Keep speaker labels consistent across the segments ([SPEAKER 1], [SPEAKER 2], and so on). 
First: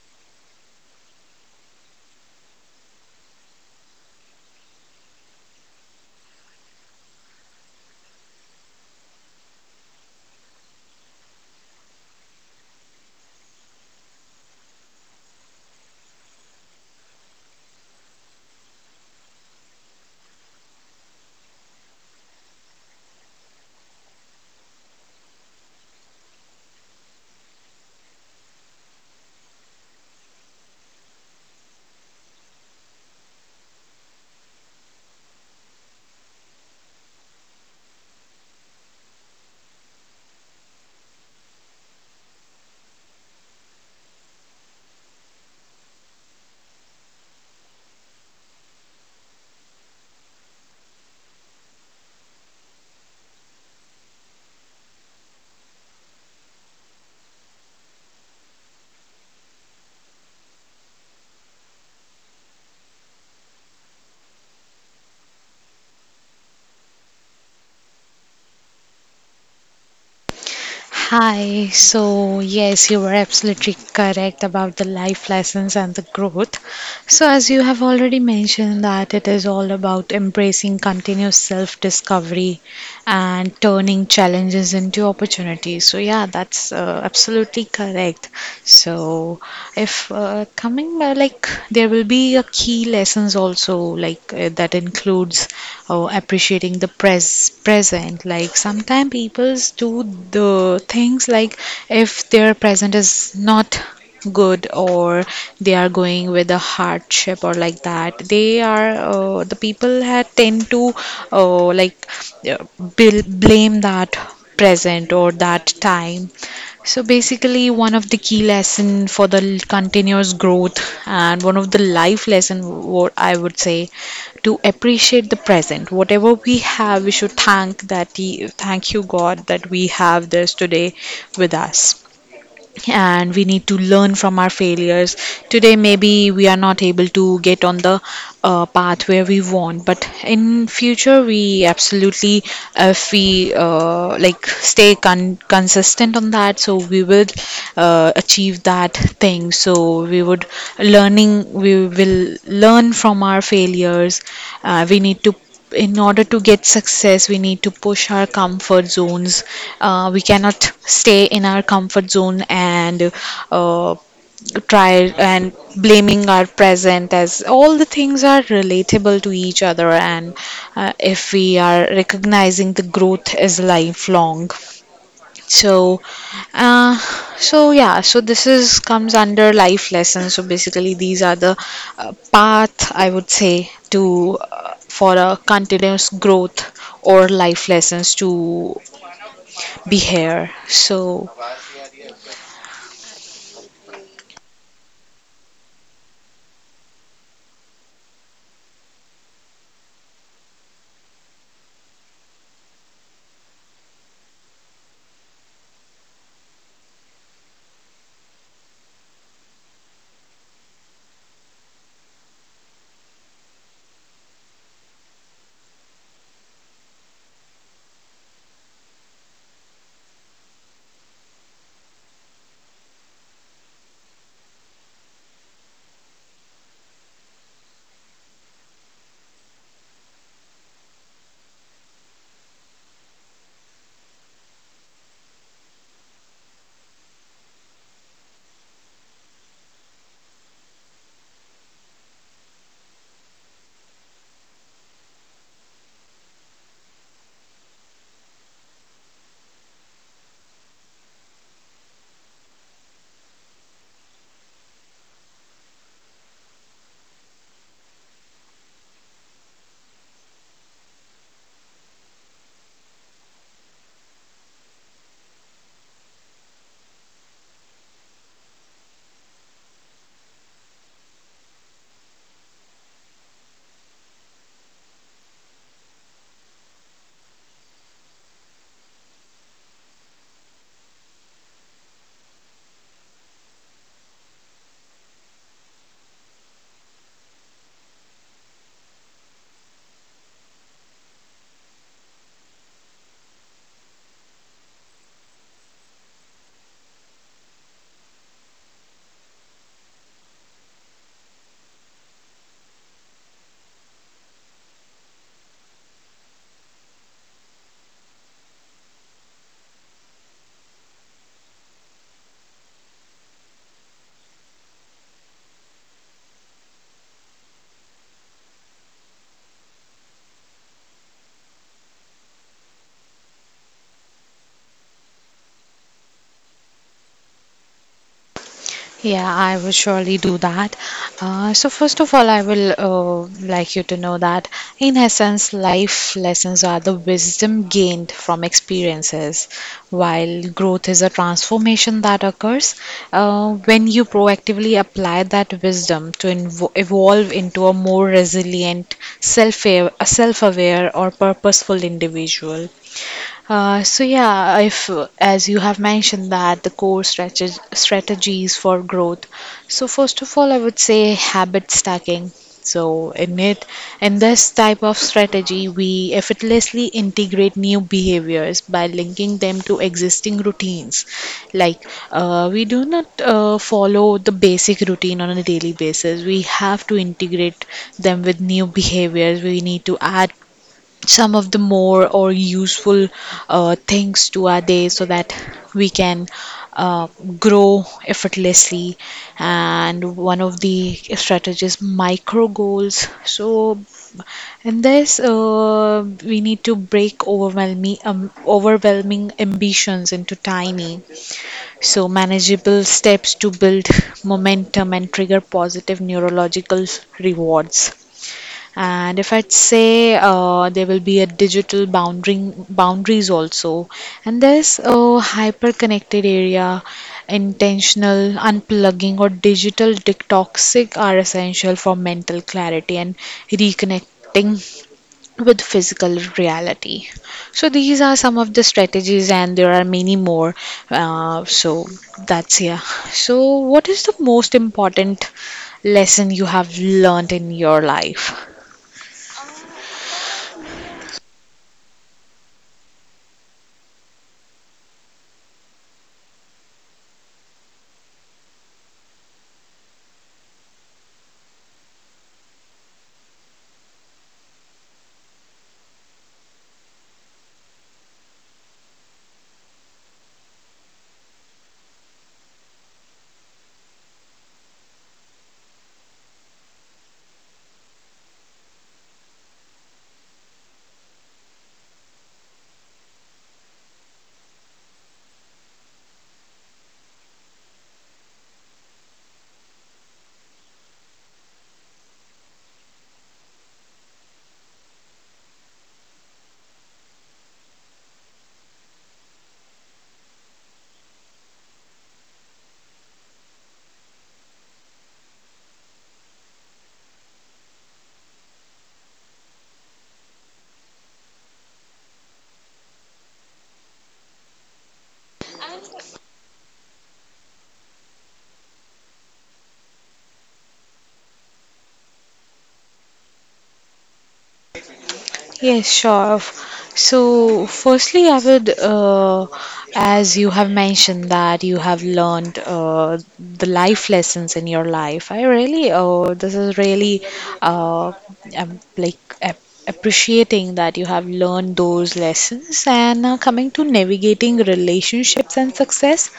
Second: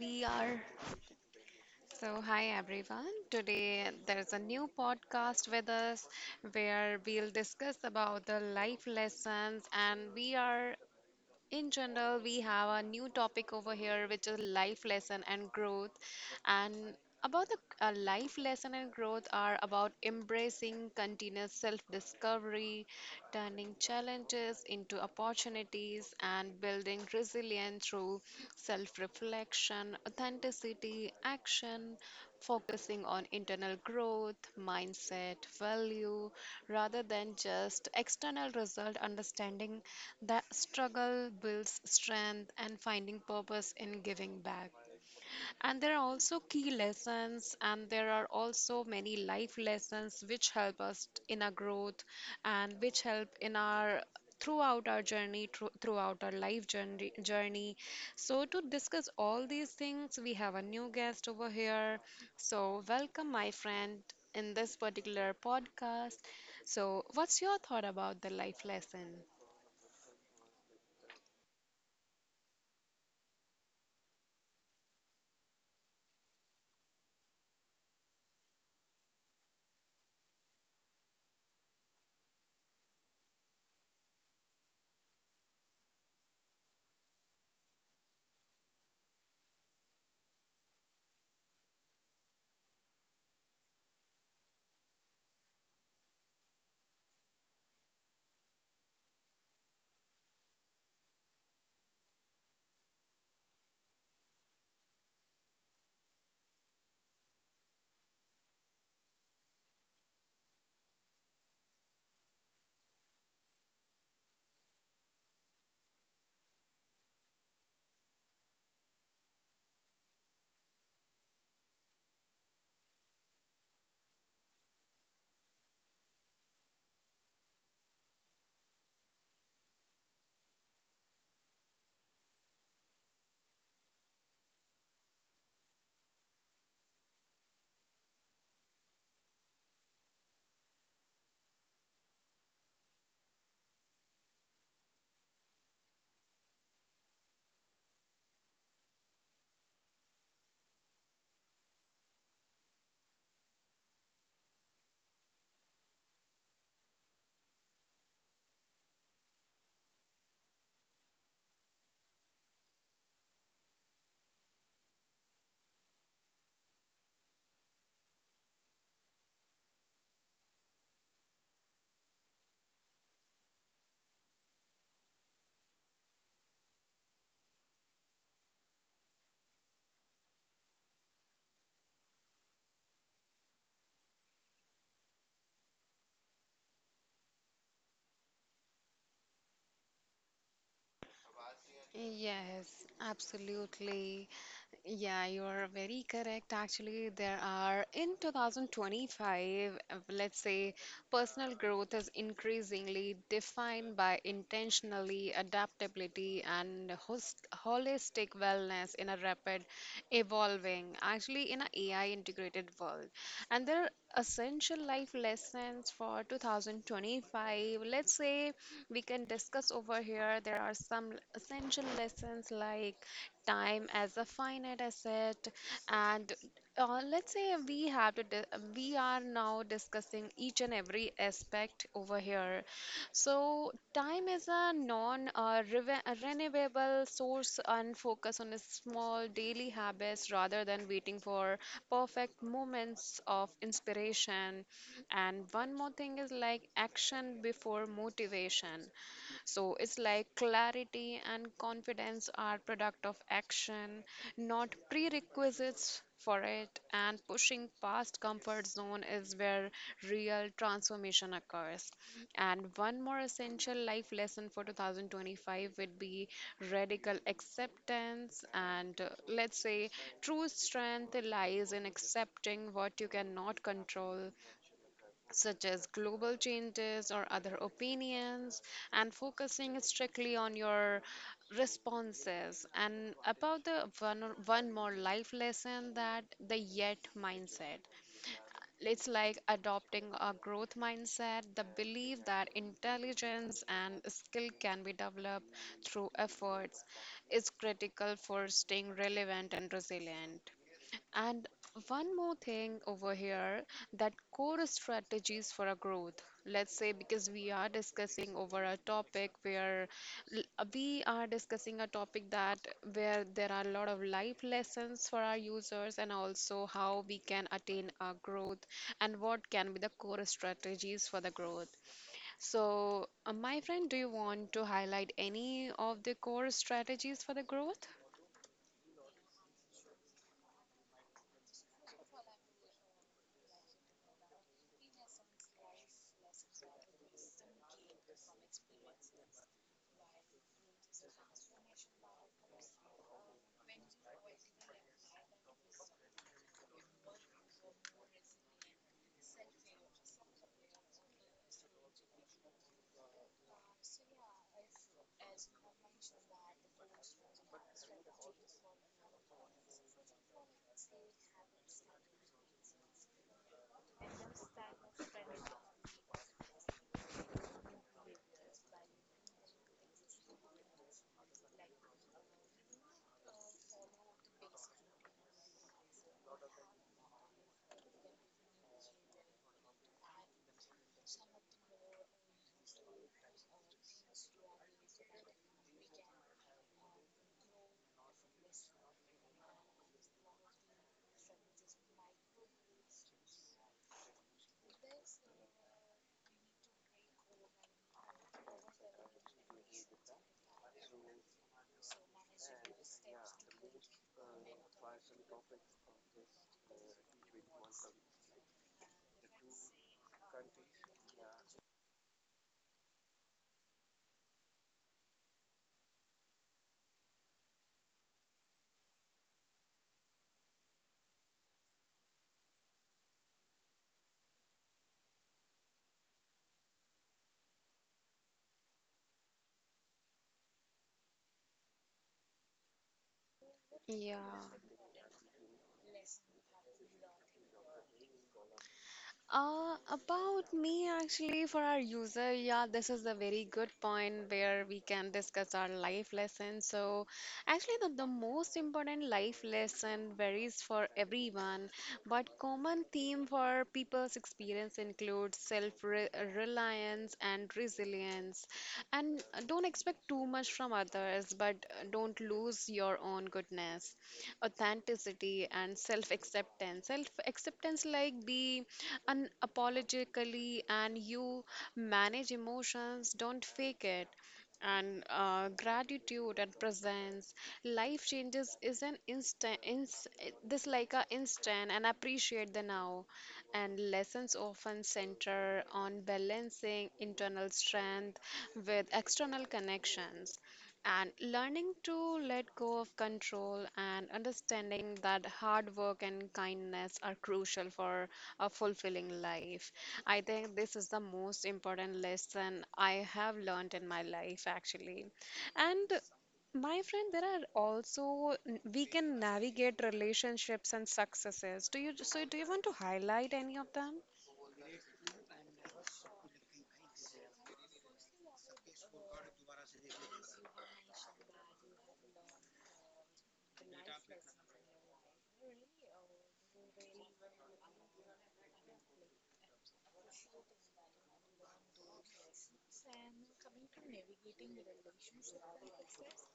[SPEAKER 1] we are so Hi everyone. Today there is a new podcast with us where we'll discuss about the life lessons and we are in general, we have a new topic over here, which is life lesson and growth. And about the Life lesson and growth are about embracing continuous self-discovery, turning challenges into opportunities, and building resilience through self-reflection, authenticity, action, focusing on internal growth, mindset, value, rather than just external result understanding the struggle builds strength and finding purpose in giving back. And there are also key lessons, and there are also many life lessons which help us in our growth and which help in our throughout our life journey. So to discuss all these things, we have a new guest over here. So welcome, my friend, in this particular podcast. So what's your thought about the life lesson?
[SPEAKER 2] Hi, so yes, you were absolutely correct about the life lessons and the growth. So, as you have already mentioned, that it is all about embracing continuous self discovery and turning challenges into opportunities. So, yeah, that's absolutely correct. So, if coming like there will be a key lessons also like that includes appreciating the present. Like sometimes people do the things like if their present is not good or they are going with a hardship or like that they are the people had tend to uh, like blame that present or that time. So basically one of the key lesson for the continuous growth and one of the life lesson what I would say to appreciate the present, whatever we have we should thank that he, thank you god that we have this today with us. And we need to learn from our failures. Today, maybe we are not able to get on the path where we want, but in future, we absolutely, if we like stay consistent on that, so we will achieve that thing. So we would learning, we will learn from our failures. We need to, in order to get success we need to push our comfort zones. Uh, we cannot stay in our comfort zone and uh, try and blaming our present, as all the things are relatable to each other. And if we are recognizing the growth is lifelong, so, uh, so yeah, so this is comes under life lessons. So basically, these are the path I would say to for a continuous growth or life lessons to be here. So
[SPEAKER 1] Yes, absolutely. Yeah, you are very correct. Actually, there are in 2025, let's say, personal growth is increasingly defined by intentionally adaptability and host holistic wellness in a rapid evolving, actually in an AI integrated world. And there are essential life lessons for 2025. Let's say we can discuss over here. There are some essential lessons like time as a finite asset, and let's say, we have to di- we are now discussing each and every aspect over here. So time is a renewable source, and focus on a small daily habits rather than waiting for perfect moments of inspiration. And one more thing is like action before motivation. So it's like clarity and confidence are product of action, not prerequisites for it. And pushing past comfort zone is where real transformation occurs. And one more essential life lesson for 2025 would be radical acceptance. And let's say, true strength lies in accepting what you cannot control, such as global changes or other opinions, and focusing strictly on your responses. And about the one more life lesson, that the yet mindset. It's like adopting a growth mindset, the belief that intelligence and skill can be developed through efforts is critical for staying relevant and resilient. And one more thing over here, that core strategies for our growth. Let's say, because we are discussing over a topic where we are discussing a topic that where there are a lot of life lessons for our users and also how we can attain our growth and what can be the core strategies for the growth. So, my friend, do you want to highlight any of the core strategies for the growth?
[SPEAKER 2] yeah, I will surely do that. First of all, I will like you to know that, in essence, life lessons are the wisdom gained from experiences, while growth is a transformation that occurs when you proactively apply that wisdom to evolve into a more resilient, self aware, or purposeful individual. So yeah, if as you have mentioned that the core strategies for growth. So first of all, I would say habit stacking. So in it, in this type of strategy, we effortlessly integrate new behaviors by linking them to existing routines. Like we do not follow the basic routine on a daily basis. We have to integrate them with new behaviors. We need to add some of the more or useful things to our day so that we can uh, grow effortlessly. And one of the strategies, micro goals. So in this, we need to break overwhelming overwhelming ambitions into tiny, so, manageable steps to build momentum and trigger positive neurological rewards. And if I'd say there will be a digital boundary boundaries also, and there's a hyper-connected area, intentional unplugging or digital detoxic are essential for mental clarity and reconnecting with physical reality. So these are some of the strategies, and there are many more. So that's yeah. So what is the
[SPEAKER 1] Yeah.
[SPEAKER 2] most important lesson you have learned in your life?
[SPEAKER 1] About me, actually, for our user, yeah, this is a very good point where we can discuss our life lessons. So actually, the most important life lesson varies for everyone, but common theme for people's experience includes self-reliance and resilience. And don't expect too much from others, but don't lose your own goodness, authenticity, and self-acceptance. Self-acceptance, like be unapologetically and you manage emotions, don't fake it. And gratitude and presence, life changes is an this like a instant, and appreciate the now. And lessons often center on balancing internal strength with external connections and learning to let go of control and understanding that hard work and kindness are crucial for a fulfilling life. I think this is the most important lesson I have learned in my life, actually. And my friend, there are also we can navigate relationships and successes. Do you want to highlight any of them?
[SPEAKER 2] Yes, sure. So, firstly, I would, as you have mentioned that you have learned the life lessons in your life. I really, oh, this is really, uh, I'm like appreciating that you have learned those lessons. And coming to navigating relationships and success,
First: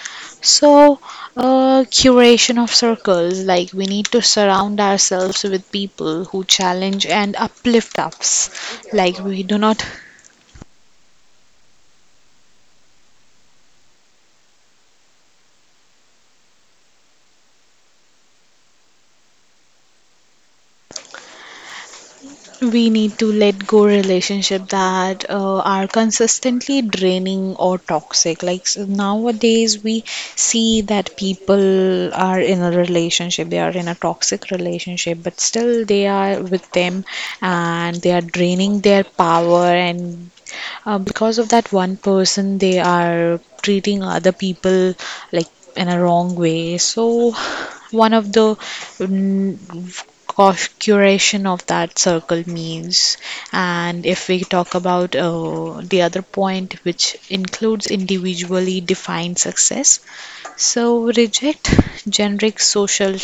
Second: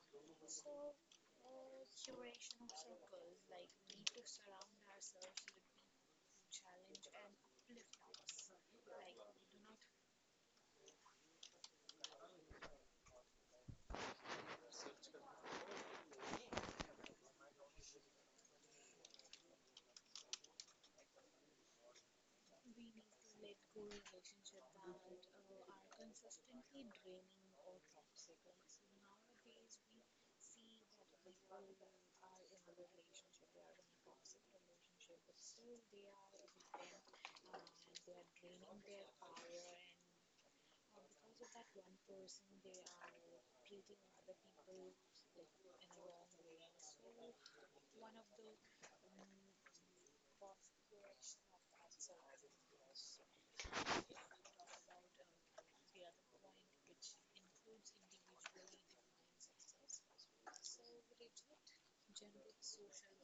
[SPEAKER 2] so curation of circles, like we need to surround ourselves with people who challenge and uplift us. Like we do not, we need to let go relationship that are consistently draining or toxic. Like nowadays we see that people are in a relationship, they are in a toxic relationship but still they are with them, and they are draining their power. And because of that one person, they are treating other people like in a wrong way. So, one of the curation of that circle means, and if we talk about the other point, which includes individually defined success, so reject generic social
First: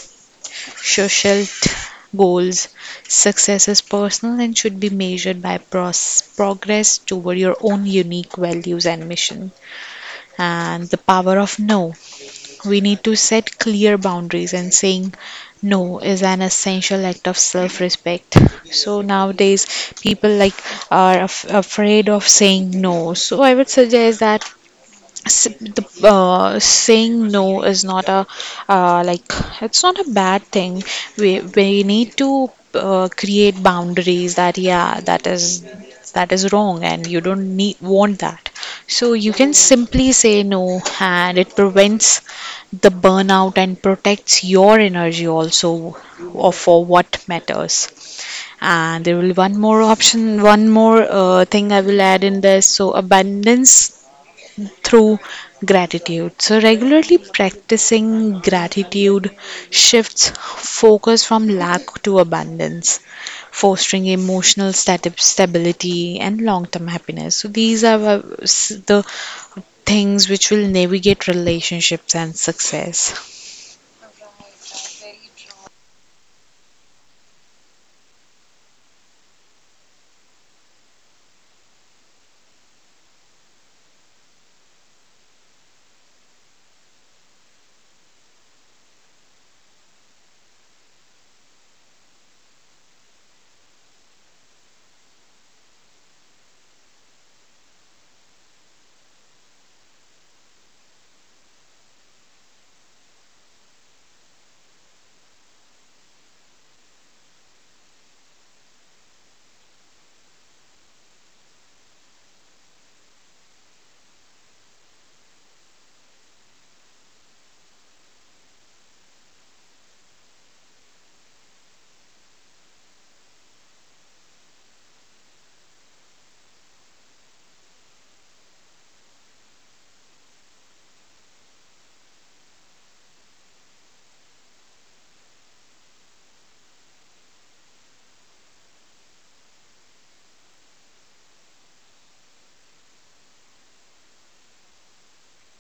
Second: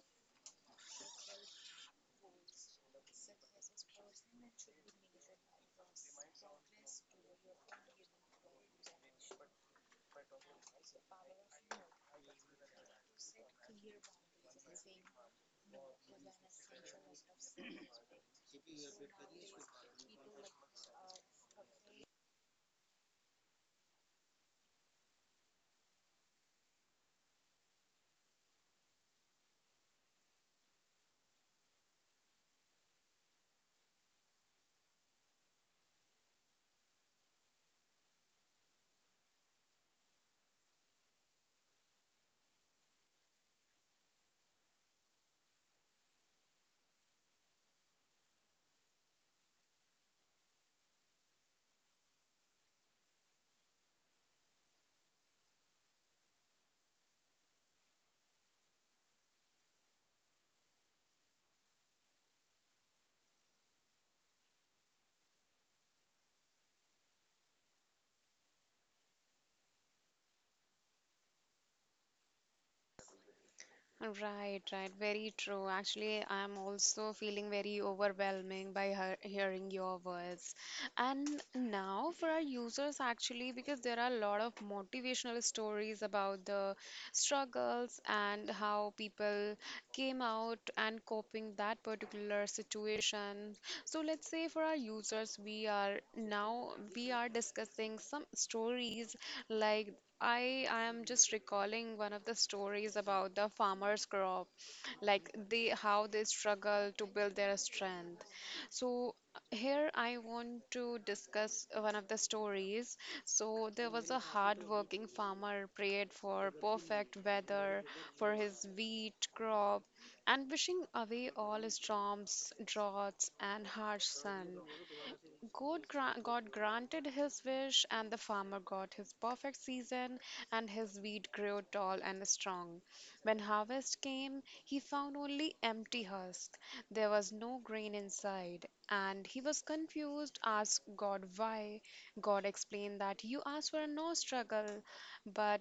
[SPEAKER 2] social t- goals. Success is personal and should be measured by progress toward your own unique values and mission. And the power of no. We need to set clear boundaries, and saying no is an essential act of self respect. So nowadays, people like are afraid of saying no. So I would suggest that s- the saying no is not a like it's not a bad thing. We need to create boundaries, that yeah, that is wrong and you don't need want that, so you can simply say no, and it prevents the burnout and protects your energy also, or for what matters. And there will be one more option, one more thing I will add in this, so abundance through gratitude. So, regularly practicing gratitude shifts focus from lack to abundance, fostering emotional stability and long term happiness. So, these are s- the things which will navigate relationships and success.
[SPEAKER 1] Right, right. Very true. Actually, I'm also feeling very overwhelming by hearing your words. And now for our users, actually, because there are a lot of motivational stories about the struggles and how people came out and coping that particular situation. So let's say, for our users, we are discussing some stories like I am just recalling one of the stories about the farmer's crop, like they how they struggle to build their strength. So here I want to discuss one of the stories. So there was a hard-working farmer prayed for perfect weather for his wheat crop and wishing away all storms, droughts, and harsh sun. God granted his wish, and the farmer got his perfect season, and his wheat grew tall and strong. When harvest came, he found only empty husk. There was no grain inside, and he was confused, asked God why. God explained that you asked for no struggle, but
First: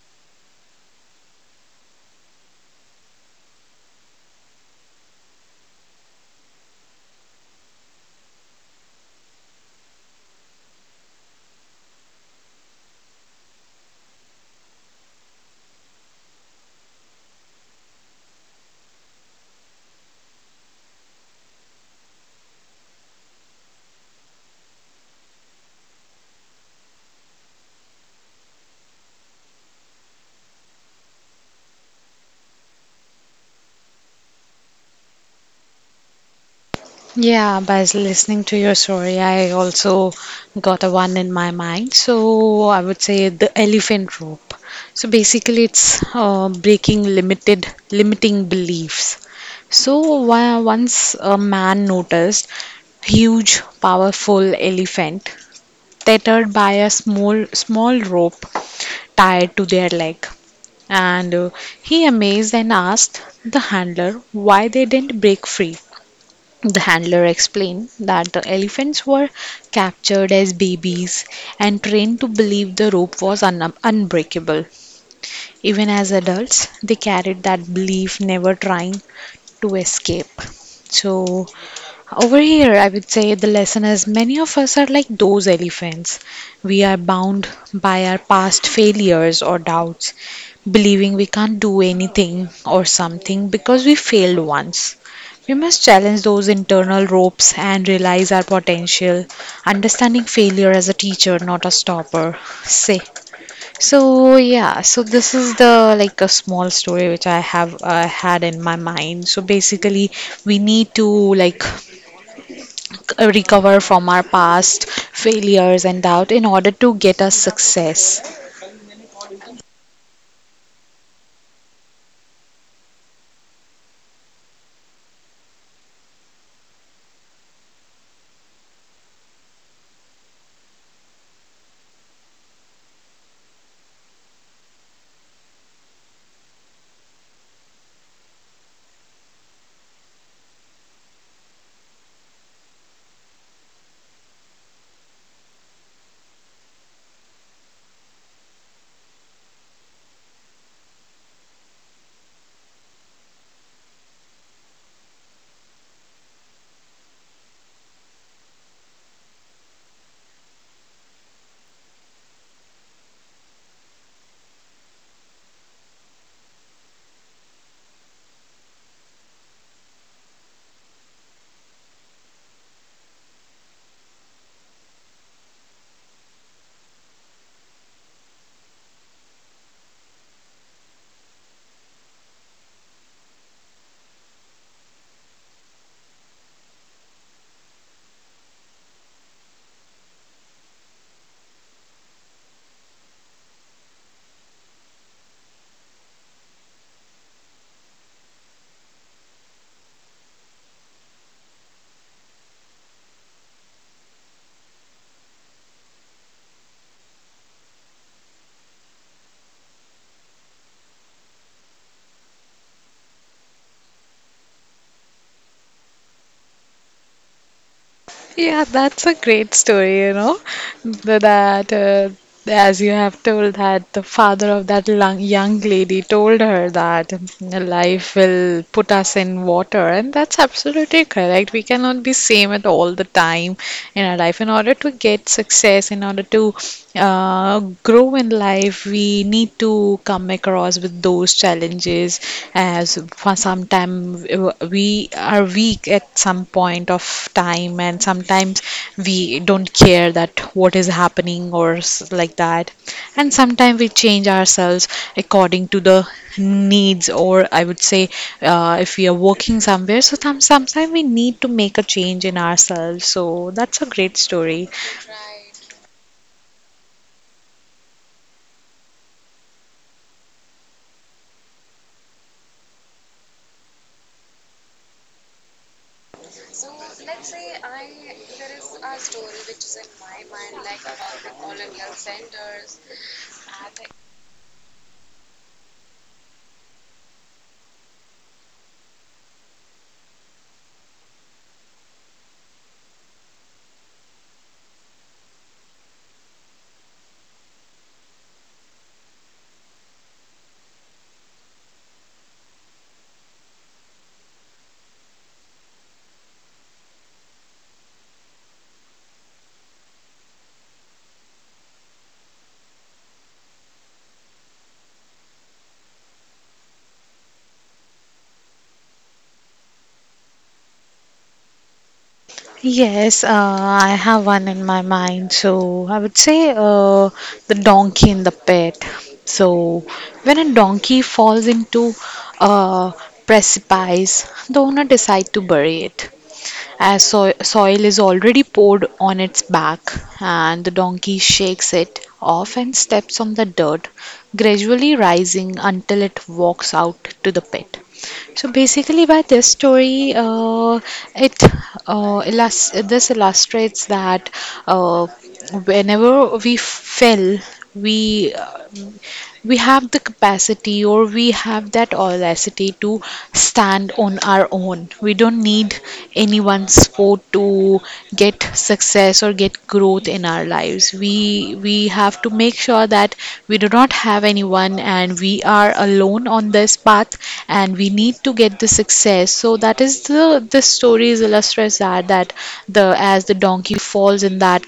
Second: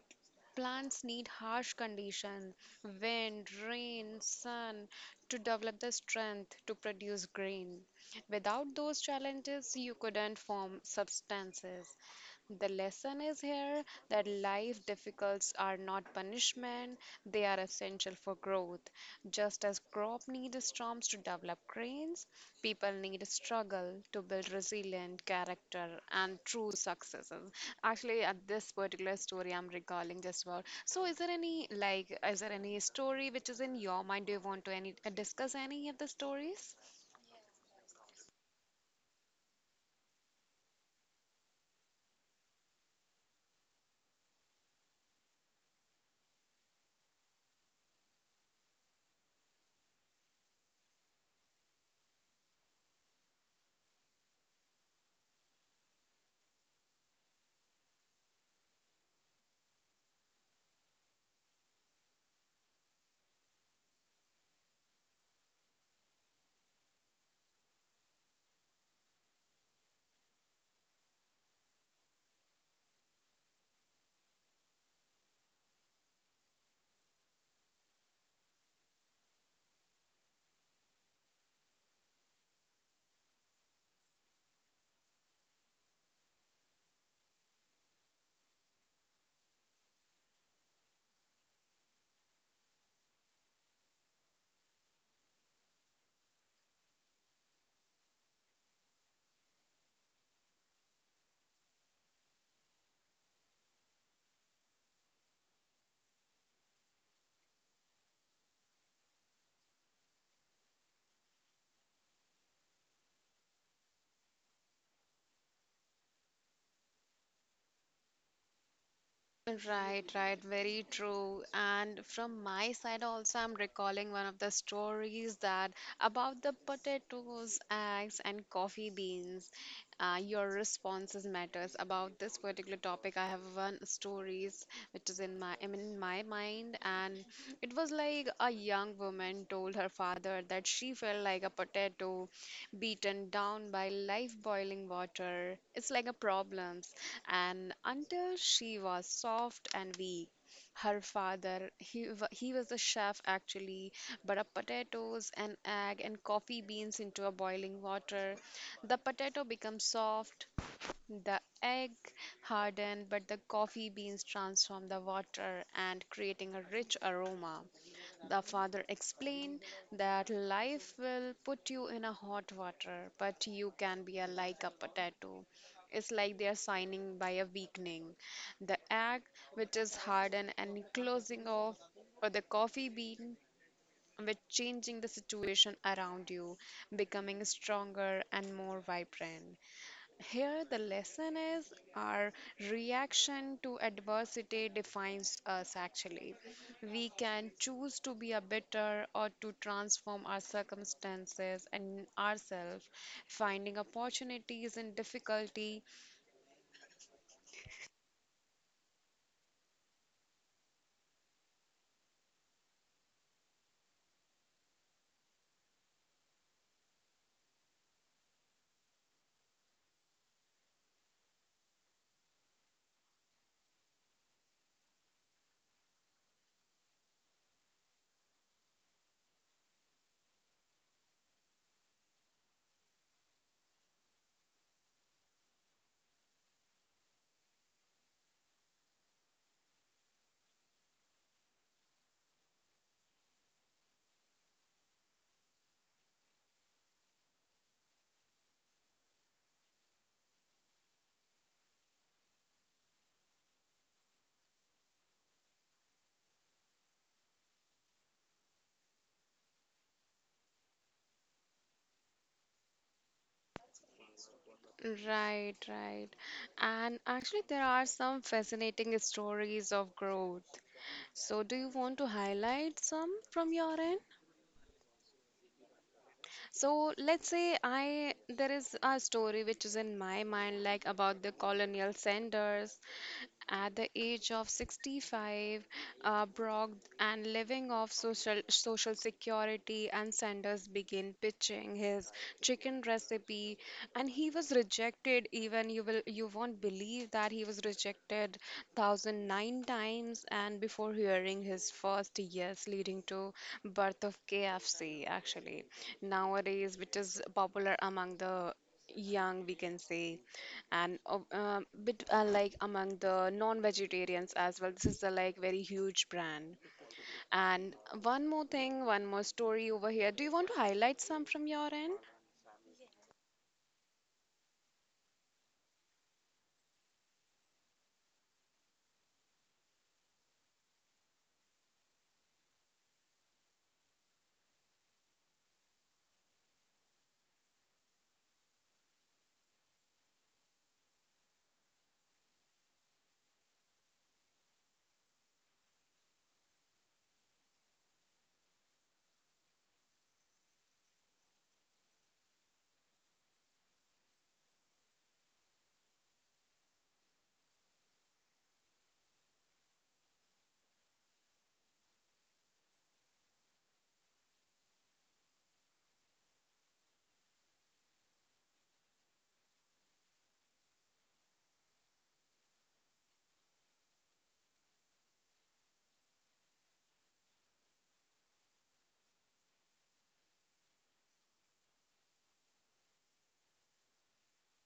[SPEAKER 1] plants need harsh conditions, wind, rain, sun, to develop the strength to produce grain. Without those challenges, you couldn't form substances. The lesson is here that life difficulties are not punishment, they are essential for growth. Just as crops need storms to develop grains, people need struggle to build resilient character and true successes. Actually, at this particular story, I'm recalling just about. So is there any like, is there any story which is in your mind? Do you want to any discuss any of the stories?
[SPEAKER 2] Yeah, by listening to your story, I also got a one in my mind. So I would say the elephant rope. So basically, it's breaking limited limiting beliefs. So once a man noticed huge, powerful elephant tethered by a small rope tied to their leg, and he amazed and asked the handler why they didn't break free. The handler explained that the elephants were captured as babies and trained to believe the rope was unbreakable. Even as adults, they carried that belief, never trying to escape. So, over here, I would say the lesson is many of us are like those elephants. We are bound by our past failures or doubts, believing we can't do anything or something because we failed once. We must challenge those internal ropes and realize our potential, understanding failure as a teacher, not a stopper. Say. So yeah, so this is the like a small story which I have had in my mind. So basically, we need to like recover from our past failures and doubt in order to get us success.
[SPEAKER 1] Right, right, very true. And from my side also, I'm recalling one of the stories that about the potatoes, eggs, and coffee beans. Your responses matters about this particular topic. I have one stories which is in my, I mean, in my mind, and it was like a young woman told her father that she felt like a potato beaten down by life boiling water. It's like a problem, and until she was soft and weak. Her he was a chef actually, but a potatoes and egg and coffee beans into a boiling water. The potato becomes soft, the egg hardened, but the coffee beans transform the water and creating a rich aroma. The father explained that life will put you in a hot water, but you can be a, like a potato. It's like they are signing by a weakening. The egg, which is hardened and closing off, or the coffee bean, which changing the situation around you, becoming stronger and more vibrant. Here, the lesson is our reaction to adversity defines us actually. We can choose to be a bitter or to transform our circumstances and ourselves, finding opportunities in difficulty.
[SPEAKER 2] Yeah, that's a great story, you know. That, as you have told, that the father of that young lady told her that life will put us in water, and that's absolutely correct. We cannot be same at all the time in our life. In order to get success, in order to uh, grow in life, we need to come across with those challenges. As for sometime we are weak at some point of time and sometimes we don't care that what is happening or like that, and sometimes we change ourselves according to the needs, or I would say if we are working somewhere, so sometimes we need to make a change in ourselves, so that's a great story.
[SPEAKER 1] Right, right. And actually, there are some fascinating stories of growth. So do you want to highlight some from your end? So let's say, I there is a story which is in my mind like about the colonial centers at the age of 65, Brock and living off social security, and Sanders began pitching his chicken recipe, and he was rejected. Even you will you won't believe that he was rejected 1009 times, and before hearing his first yes, leading to birth of KFC. Actually, nowadays, which is popular among the young, we can say, and bit like among the non-vegetarians as well, this is a like very huge brand. And one more thing, one more story over here, do you want to highlight some from your end?
[SPEAKER 2] Yes, I have one in my mind. So I would say the donkey in the pit. So when a donkey falls into a precipice, the owner decides to bury it. As soil is already poured on its back, and the donkey shakes it off and steps on the dirt, gradually rising until it walks out to the pit. So basically, by this story, it this illustrates that uh, whenever we fell, we uh, we have the capacity or we have that audacity to stand on our own. We don't need anyone's fault to get success or get growth in our lives. We have to make sure that we do not have anyone and we are alone on this path, and we need to get the success. So that is the this story is illustrates that that the as the donkey falls in that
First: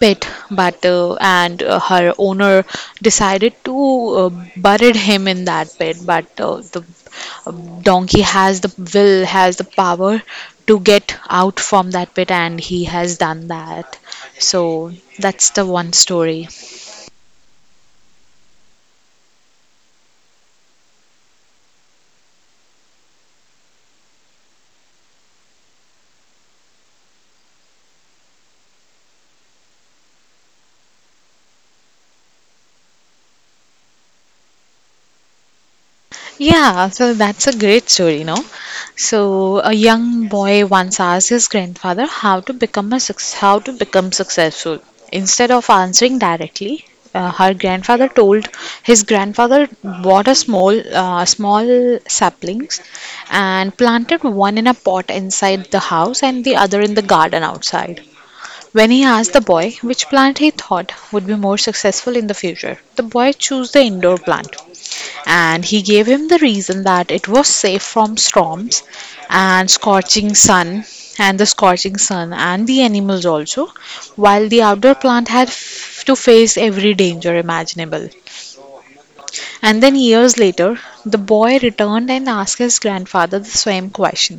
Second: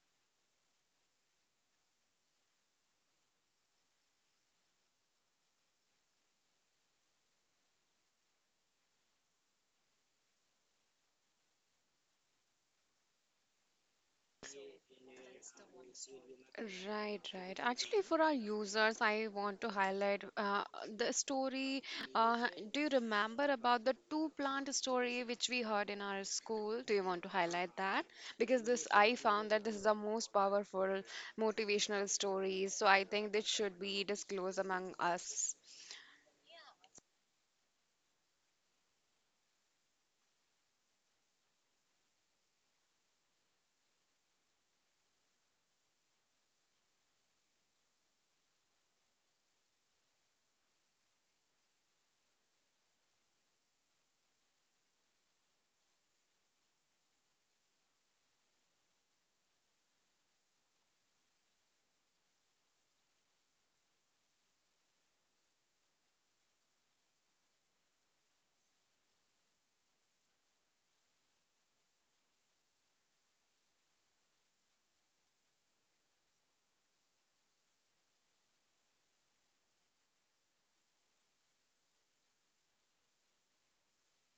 [SPEAKER 2] pet, but and her owner decided to uh, buried him in that pit. But the uh, donkey has the will, has the power to get out from that pit, and he has done that. So that's the one story.
[SPEAKER 1] Right, right. Actually, for our users, I want to highlight the story. Do you remember about the two plant story which we heard in our school? Do you want to highlight that? Because this, I found that this is the most powerful motivational story. So I think this should be disclosed among us.
[SPEAKER 2] Yeah, so that's a great story, no? So a young boy once asked his grandfather how to become a how to become successful. Instead of answering directly, her grandfather told his grandfather bought a small saplings and planted one in a pot inside the house and the other in the garden outside. When he asked the boy which plant he thought would be more successful in the future, the boy chose the indoor plant, and he gave him the reason that it was safe from storms and scorching sun, and the scorching sun and the animals also, while the outdoor plant had to face every danger imaginable. And then years later the boy returned and asked his grandfather the same question.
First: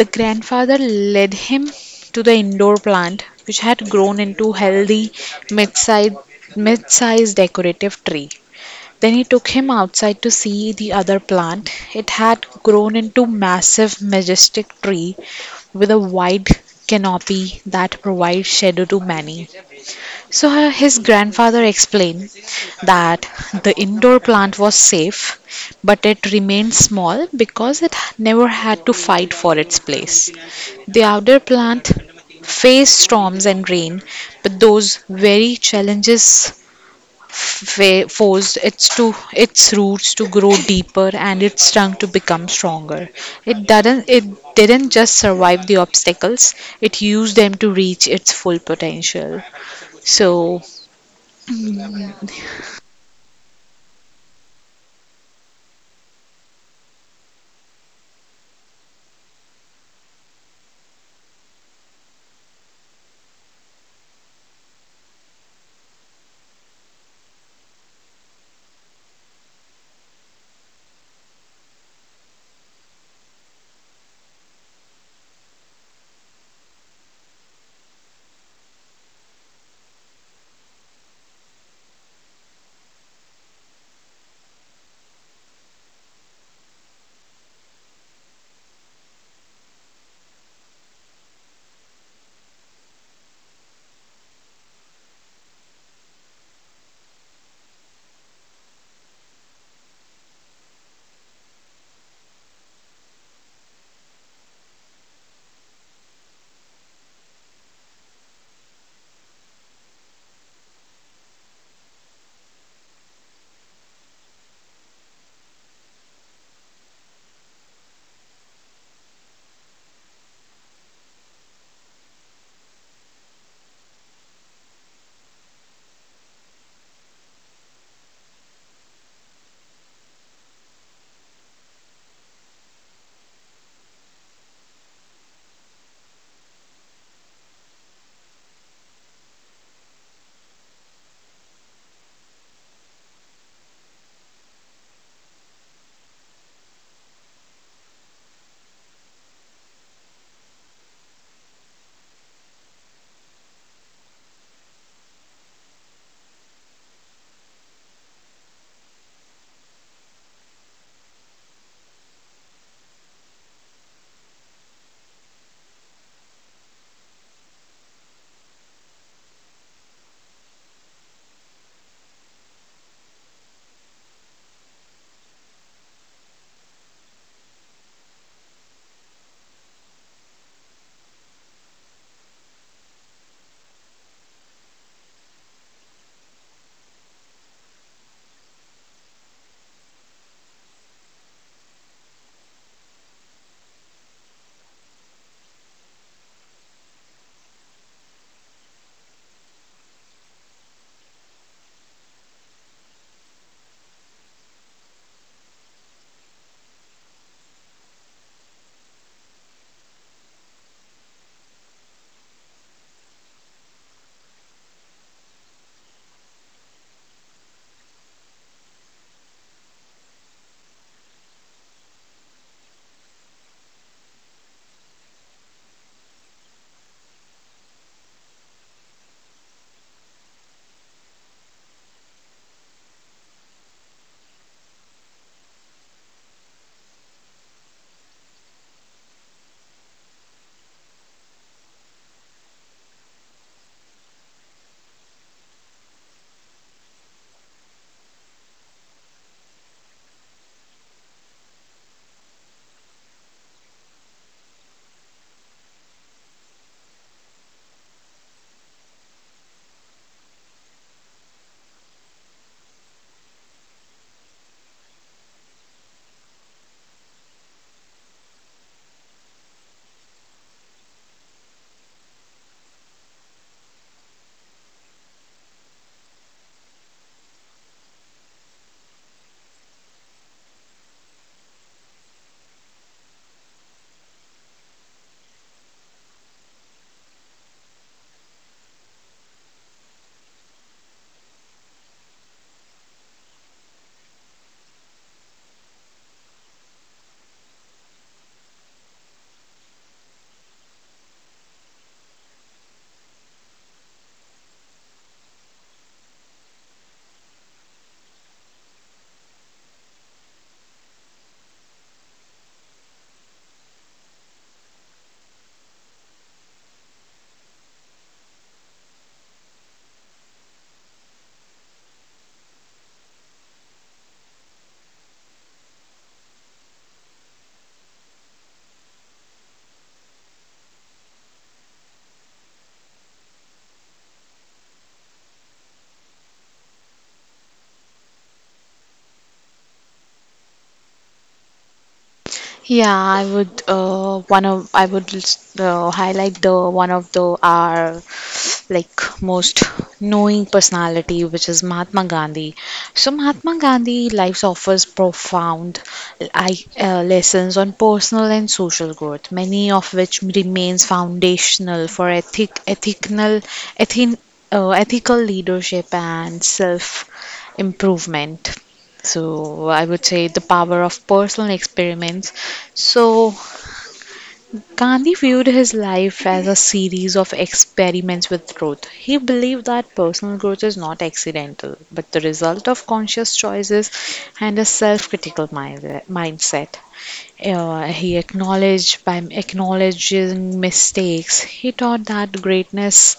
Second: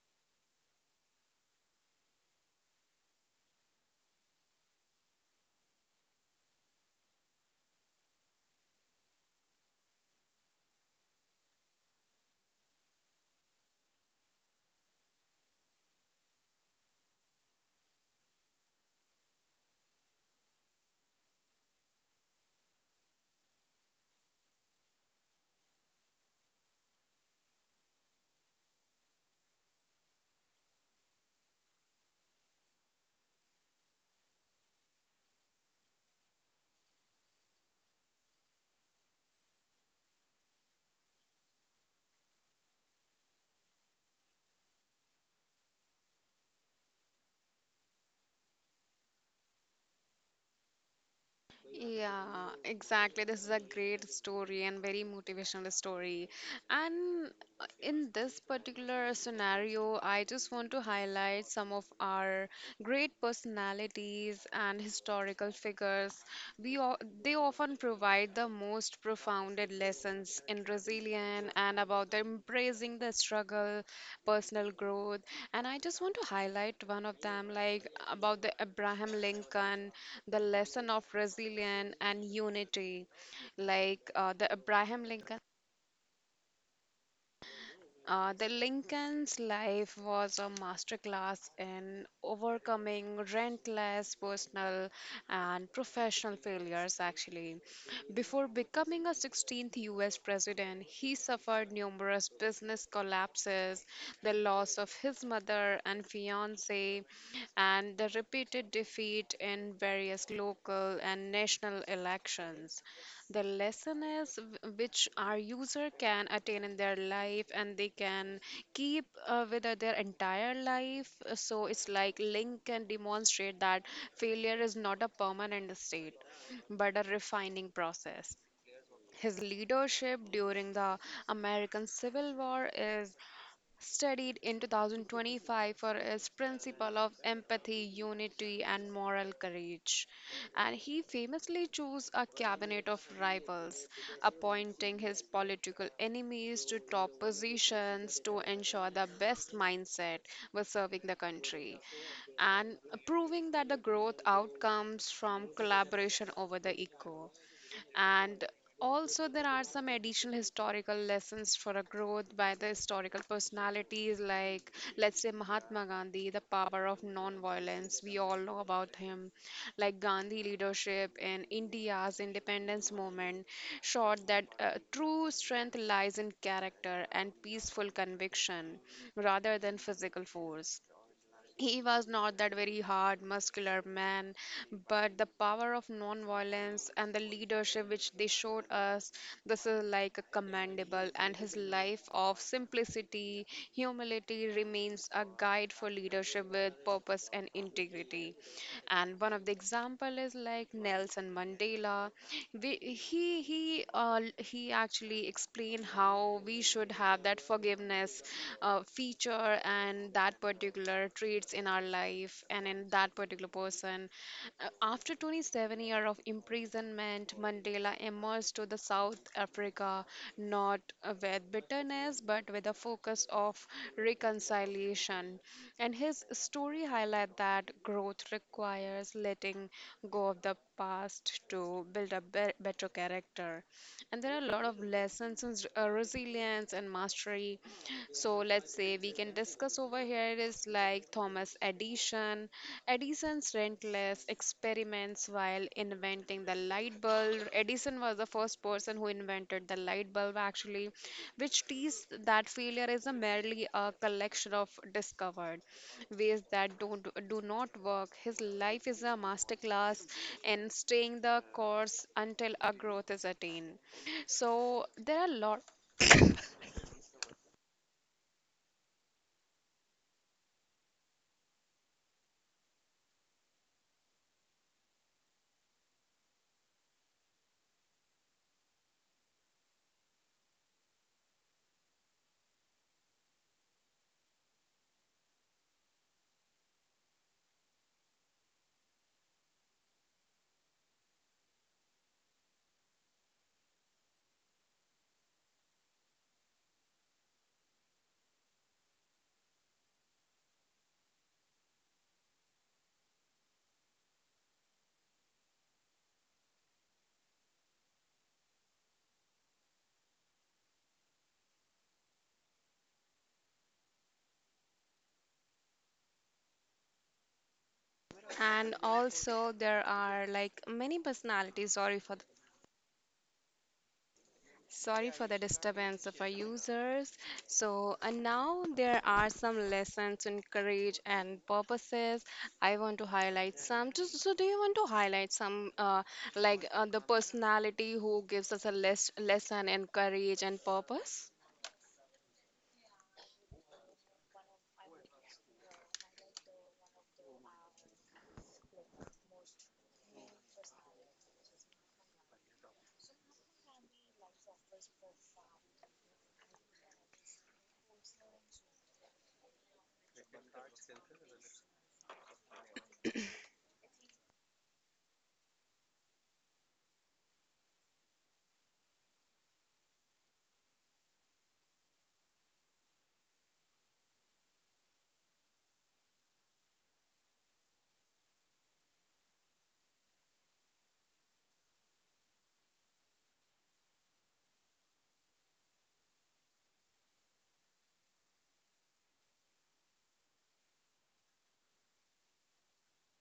[SPEAKER 2] The grandfather led him to the indoor plant, which had grown into healthy mid-sized mid-sized decorative tree. Then he took him outside to see the other plant. It had grown into massive majestic tree with a wide canopy that provides shadow to many. So his grandfather explained that the indoor plant was safe, but it remained small because it never had to fight for its place. The outdoor plant faced storms and rain, but those very challenges forced its to its roots to grow deeper and its trunk to become stronger. It does not it didn't just survive the obstacles; it used them to reach its full potential. So
[SPEAKER 1] Yeah, exactly. This is a great story and very motivational story. And in this particular scenario, I just want to highlight some of our great personalities and historical figures. We all, they often provide the most profounded lessons in resilience and about the embracing the struggle, personal growth. And I just want to highlight one of them, like about the Abraham Lincoln, the lesson of resilience and unity, like the Lincoln's life was a masterclass in overcoming relentless personal and professional failures, actually. Before becoming a 16th US president, he suffered numerous business collapses, the loss of his mother and fiancée, and the repeated defeat in various local and national elections. The lesson is which our user can attain in their life, and they can keep with their entire life. So it's like Link can demonstrate that failure is not a permanent state but a refining process. His leadership during the American Civil War is studied in 2025 for his principle of empathy, unity, and moral courage. And he famously chose a cabinet of rivals, appointing his political enemies to top positions to ensure the best mindset was serving the country and proving that the growth outcomes from collaboration over the ego. And also, there are some additional historical lessons for a growth by the historical personalities, like let's say Mahatma Gandhi, the power of non-violence. We all know about him, like Gandhi leadership in India's independence movement, showed that true strength lies in character and peaceful conviction rather than physical force. He was not that very hard, muscular man, but the power of non-violence and the leadership which they showed us, this is like a commendable. And his life of simplicity, humility remains a guide for leadership with purpose and integrity. And one of the example is like Nelson Mandela. We, he He actually explained how we should have that forgiveness feature and that particular traits in our life and in that particular person. After 27 years of imprisonment, Mandela emerged to the South Africa not with bitterness but with a focus of reconciliation. And his story highlight that growth requires letting go of the past to build a better character. And there are a lot of lessons in resilience and mastery. So let's say we can discuss over here is like Thomas Edison, Edison's relentless experiments while inventing the light bulb. Edison was the first person who invented the light bulb, actually, which teased that failure is a merely a collection of discovered ways that don't do not work. His life is a masterclass in staying the course until a growth is attained. So there are a lot, and also there are like many personalities. Sorry for the disturbance of our users. So, and now there are some lessons in courage and purposes. I want to highlight some. So do you want to highlight some, the personality who gives us a lesson in courage and purpose?
[SPEAKER 2] yeah, I would highlight the one of the our like most knowing personality, which is Mahatma Gandhi. So Mahatma Gandhi lives offers profound lessons on personal and social growth, many of which remains foundational for ethical, ethin, ethical leadership and self improvement. So I would say the power of personal experiments. So Gandhi viewed his life as a series of experiments with growth. He believed that personal growth is not accidental, but the result of conscious choices and a self critical mindset. He acknowledged by acknowledging mistakes, he taught that greatness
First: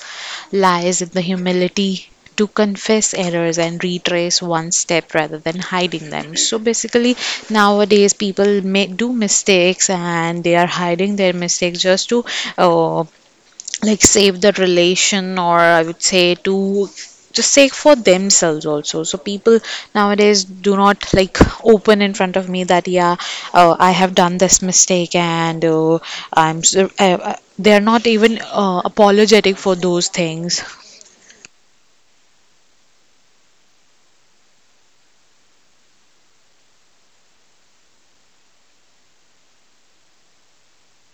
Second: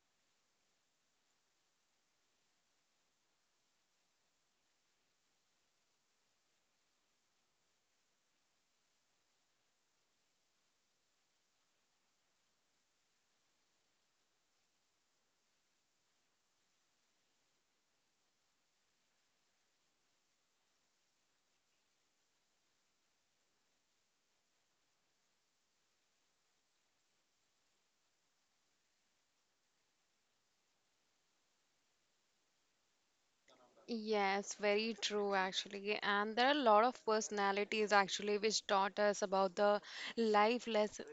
[SPEAKER 2] lies in the humility to confess errors and retrace one step rather than hiding them. So basically, nowadays people may do mistakes and they are hiding their mistakes just to uh, like save the relation, or I would say to just say for themselves also. So people nowadays do not like open in front of me that yeah, I have done this mistake, and they're not even apologetic for those things.
[SPEAKER 1] Yes, very true actually. And there are a lot of personalities actually which taught us about the life lesson.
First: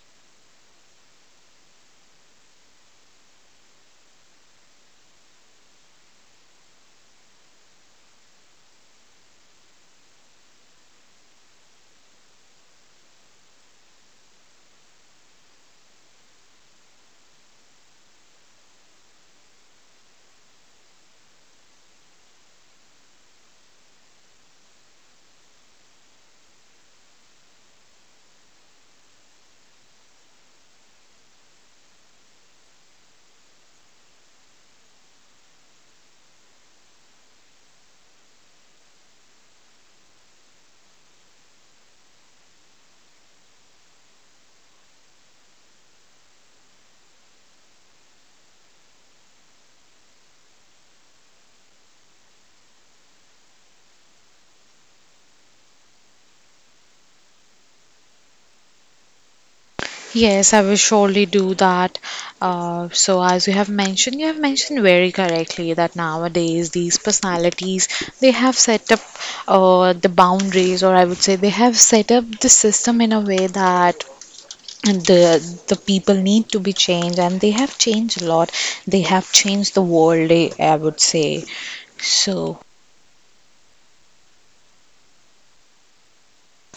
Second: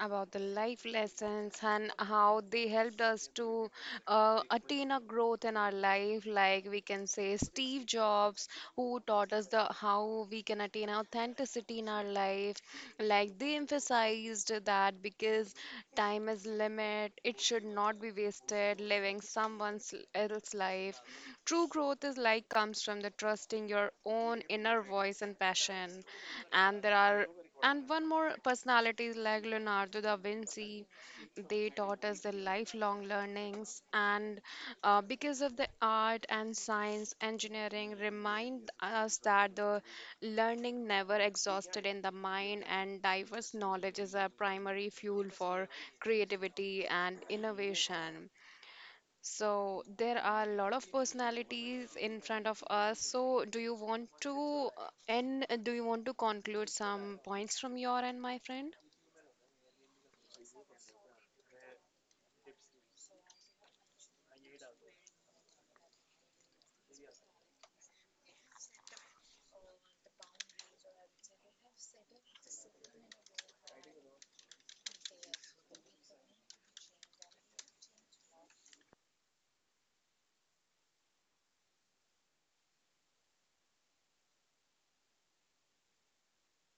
[SPEAKER 1] life lessons and how they helped us to attain a growth in our life, like we can say Steve Jobs, who taught us the how we can attain authenticity in our life, like they emphasized that because time is limit, it should not be wasted living someone else's life. True growth is like comes from the trusting your own inner voice and passion. And there are, and one more personality is like Leonardo da Vinci, they taught us the lifelong learnings, and because of the art and science, engineering remind us that the learning never exhausted in the mind, and diverse knowledge is a primary fuel for creativity and innovation. So there are a lot of personalities in front of us. So do you want to do you want to conclude some points from your end, my friend?
[SPEAKER 2] Yes, I will surely do that. As you have mentioned very correctly that nowadays these personalities they have set up the boundaries, or I would say they have set up the system in a way that the people need to be changed, and they have changed a lot. They have changed the world, eh, I would say. So.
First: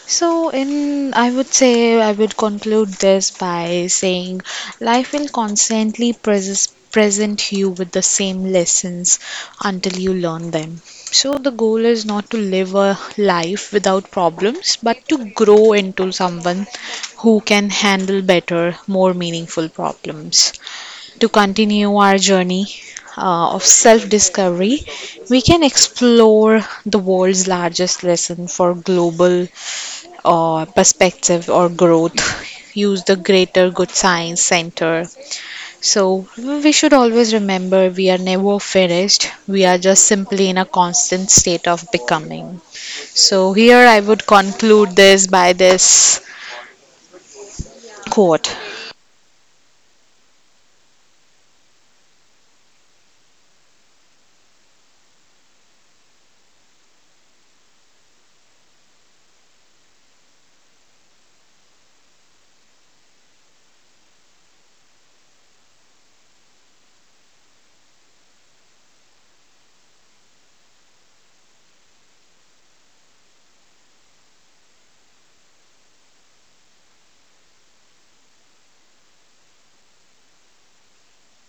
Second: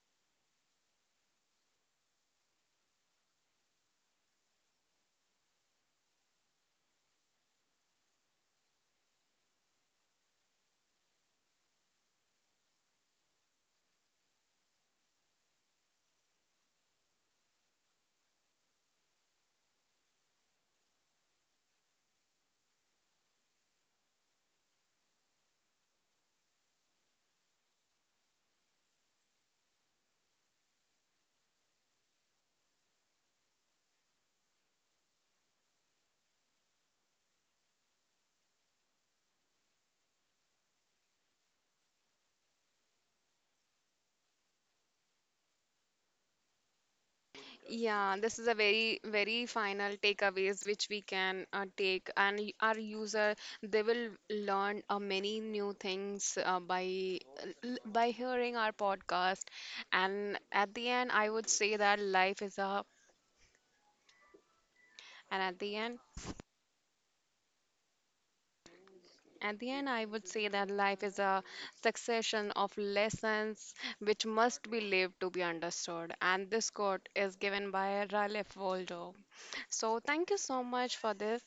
[SPEAKER 2] So, in I would say I would conclude this by saying life will constantly present you with the same lessons until you learn them. So, the goal is not to live a life without problems, but to grow into someone who can handle better, more meaningful problems. To continue our journey of self discovery, we can explore the world's largest lesson for global perspective or growth. Use the Greater Good Science Center. So, we should always remember we are never finished, we are just simply in a constant state of becoming. So, here I would conclude this by this
[SPEAKER 1] Yeah, this is
[SPEAKER 2] quote
[SPEAKER 1] a very, very final takeaways which we can take, and our user, they will learn many new things by hearing our podcast. And at the end, I would say that life is a, and at the end, at the end, I would say that life is a succession of lessons which must be lived to be understood. And this quote is given by Ralph Waldo. So thank you so much for this.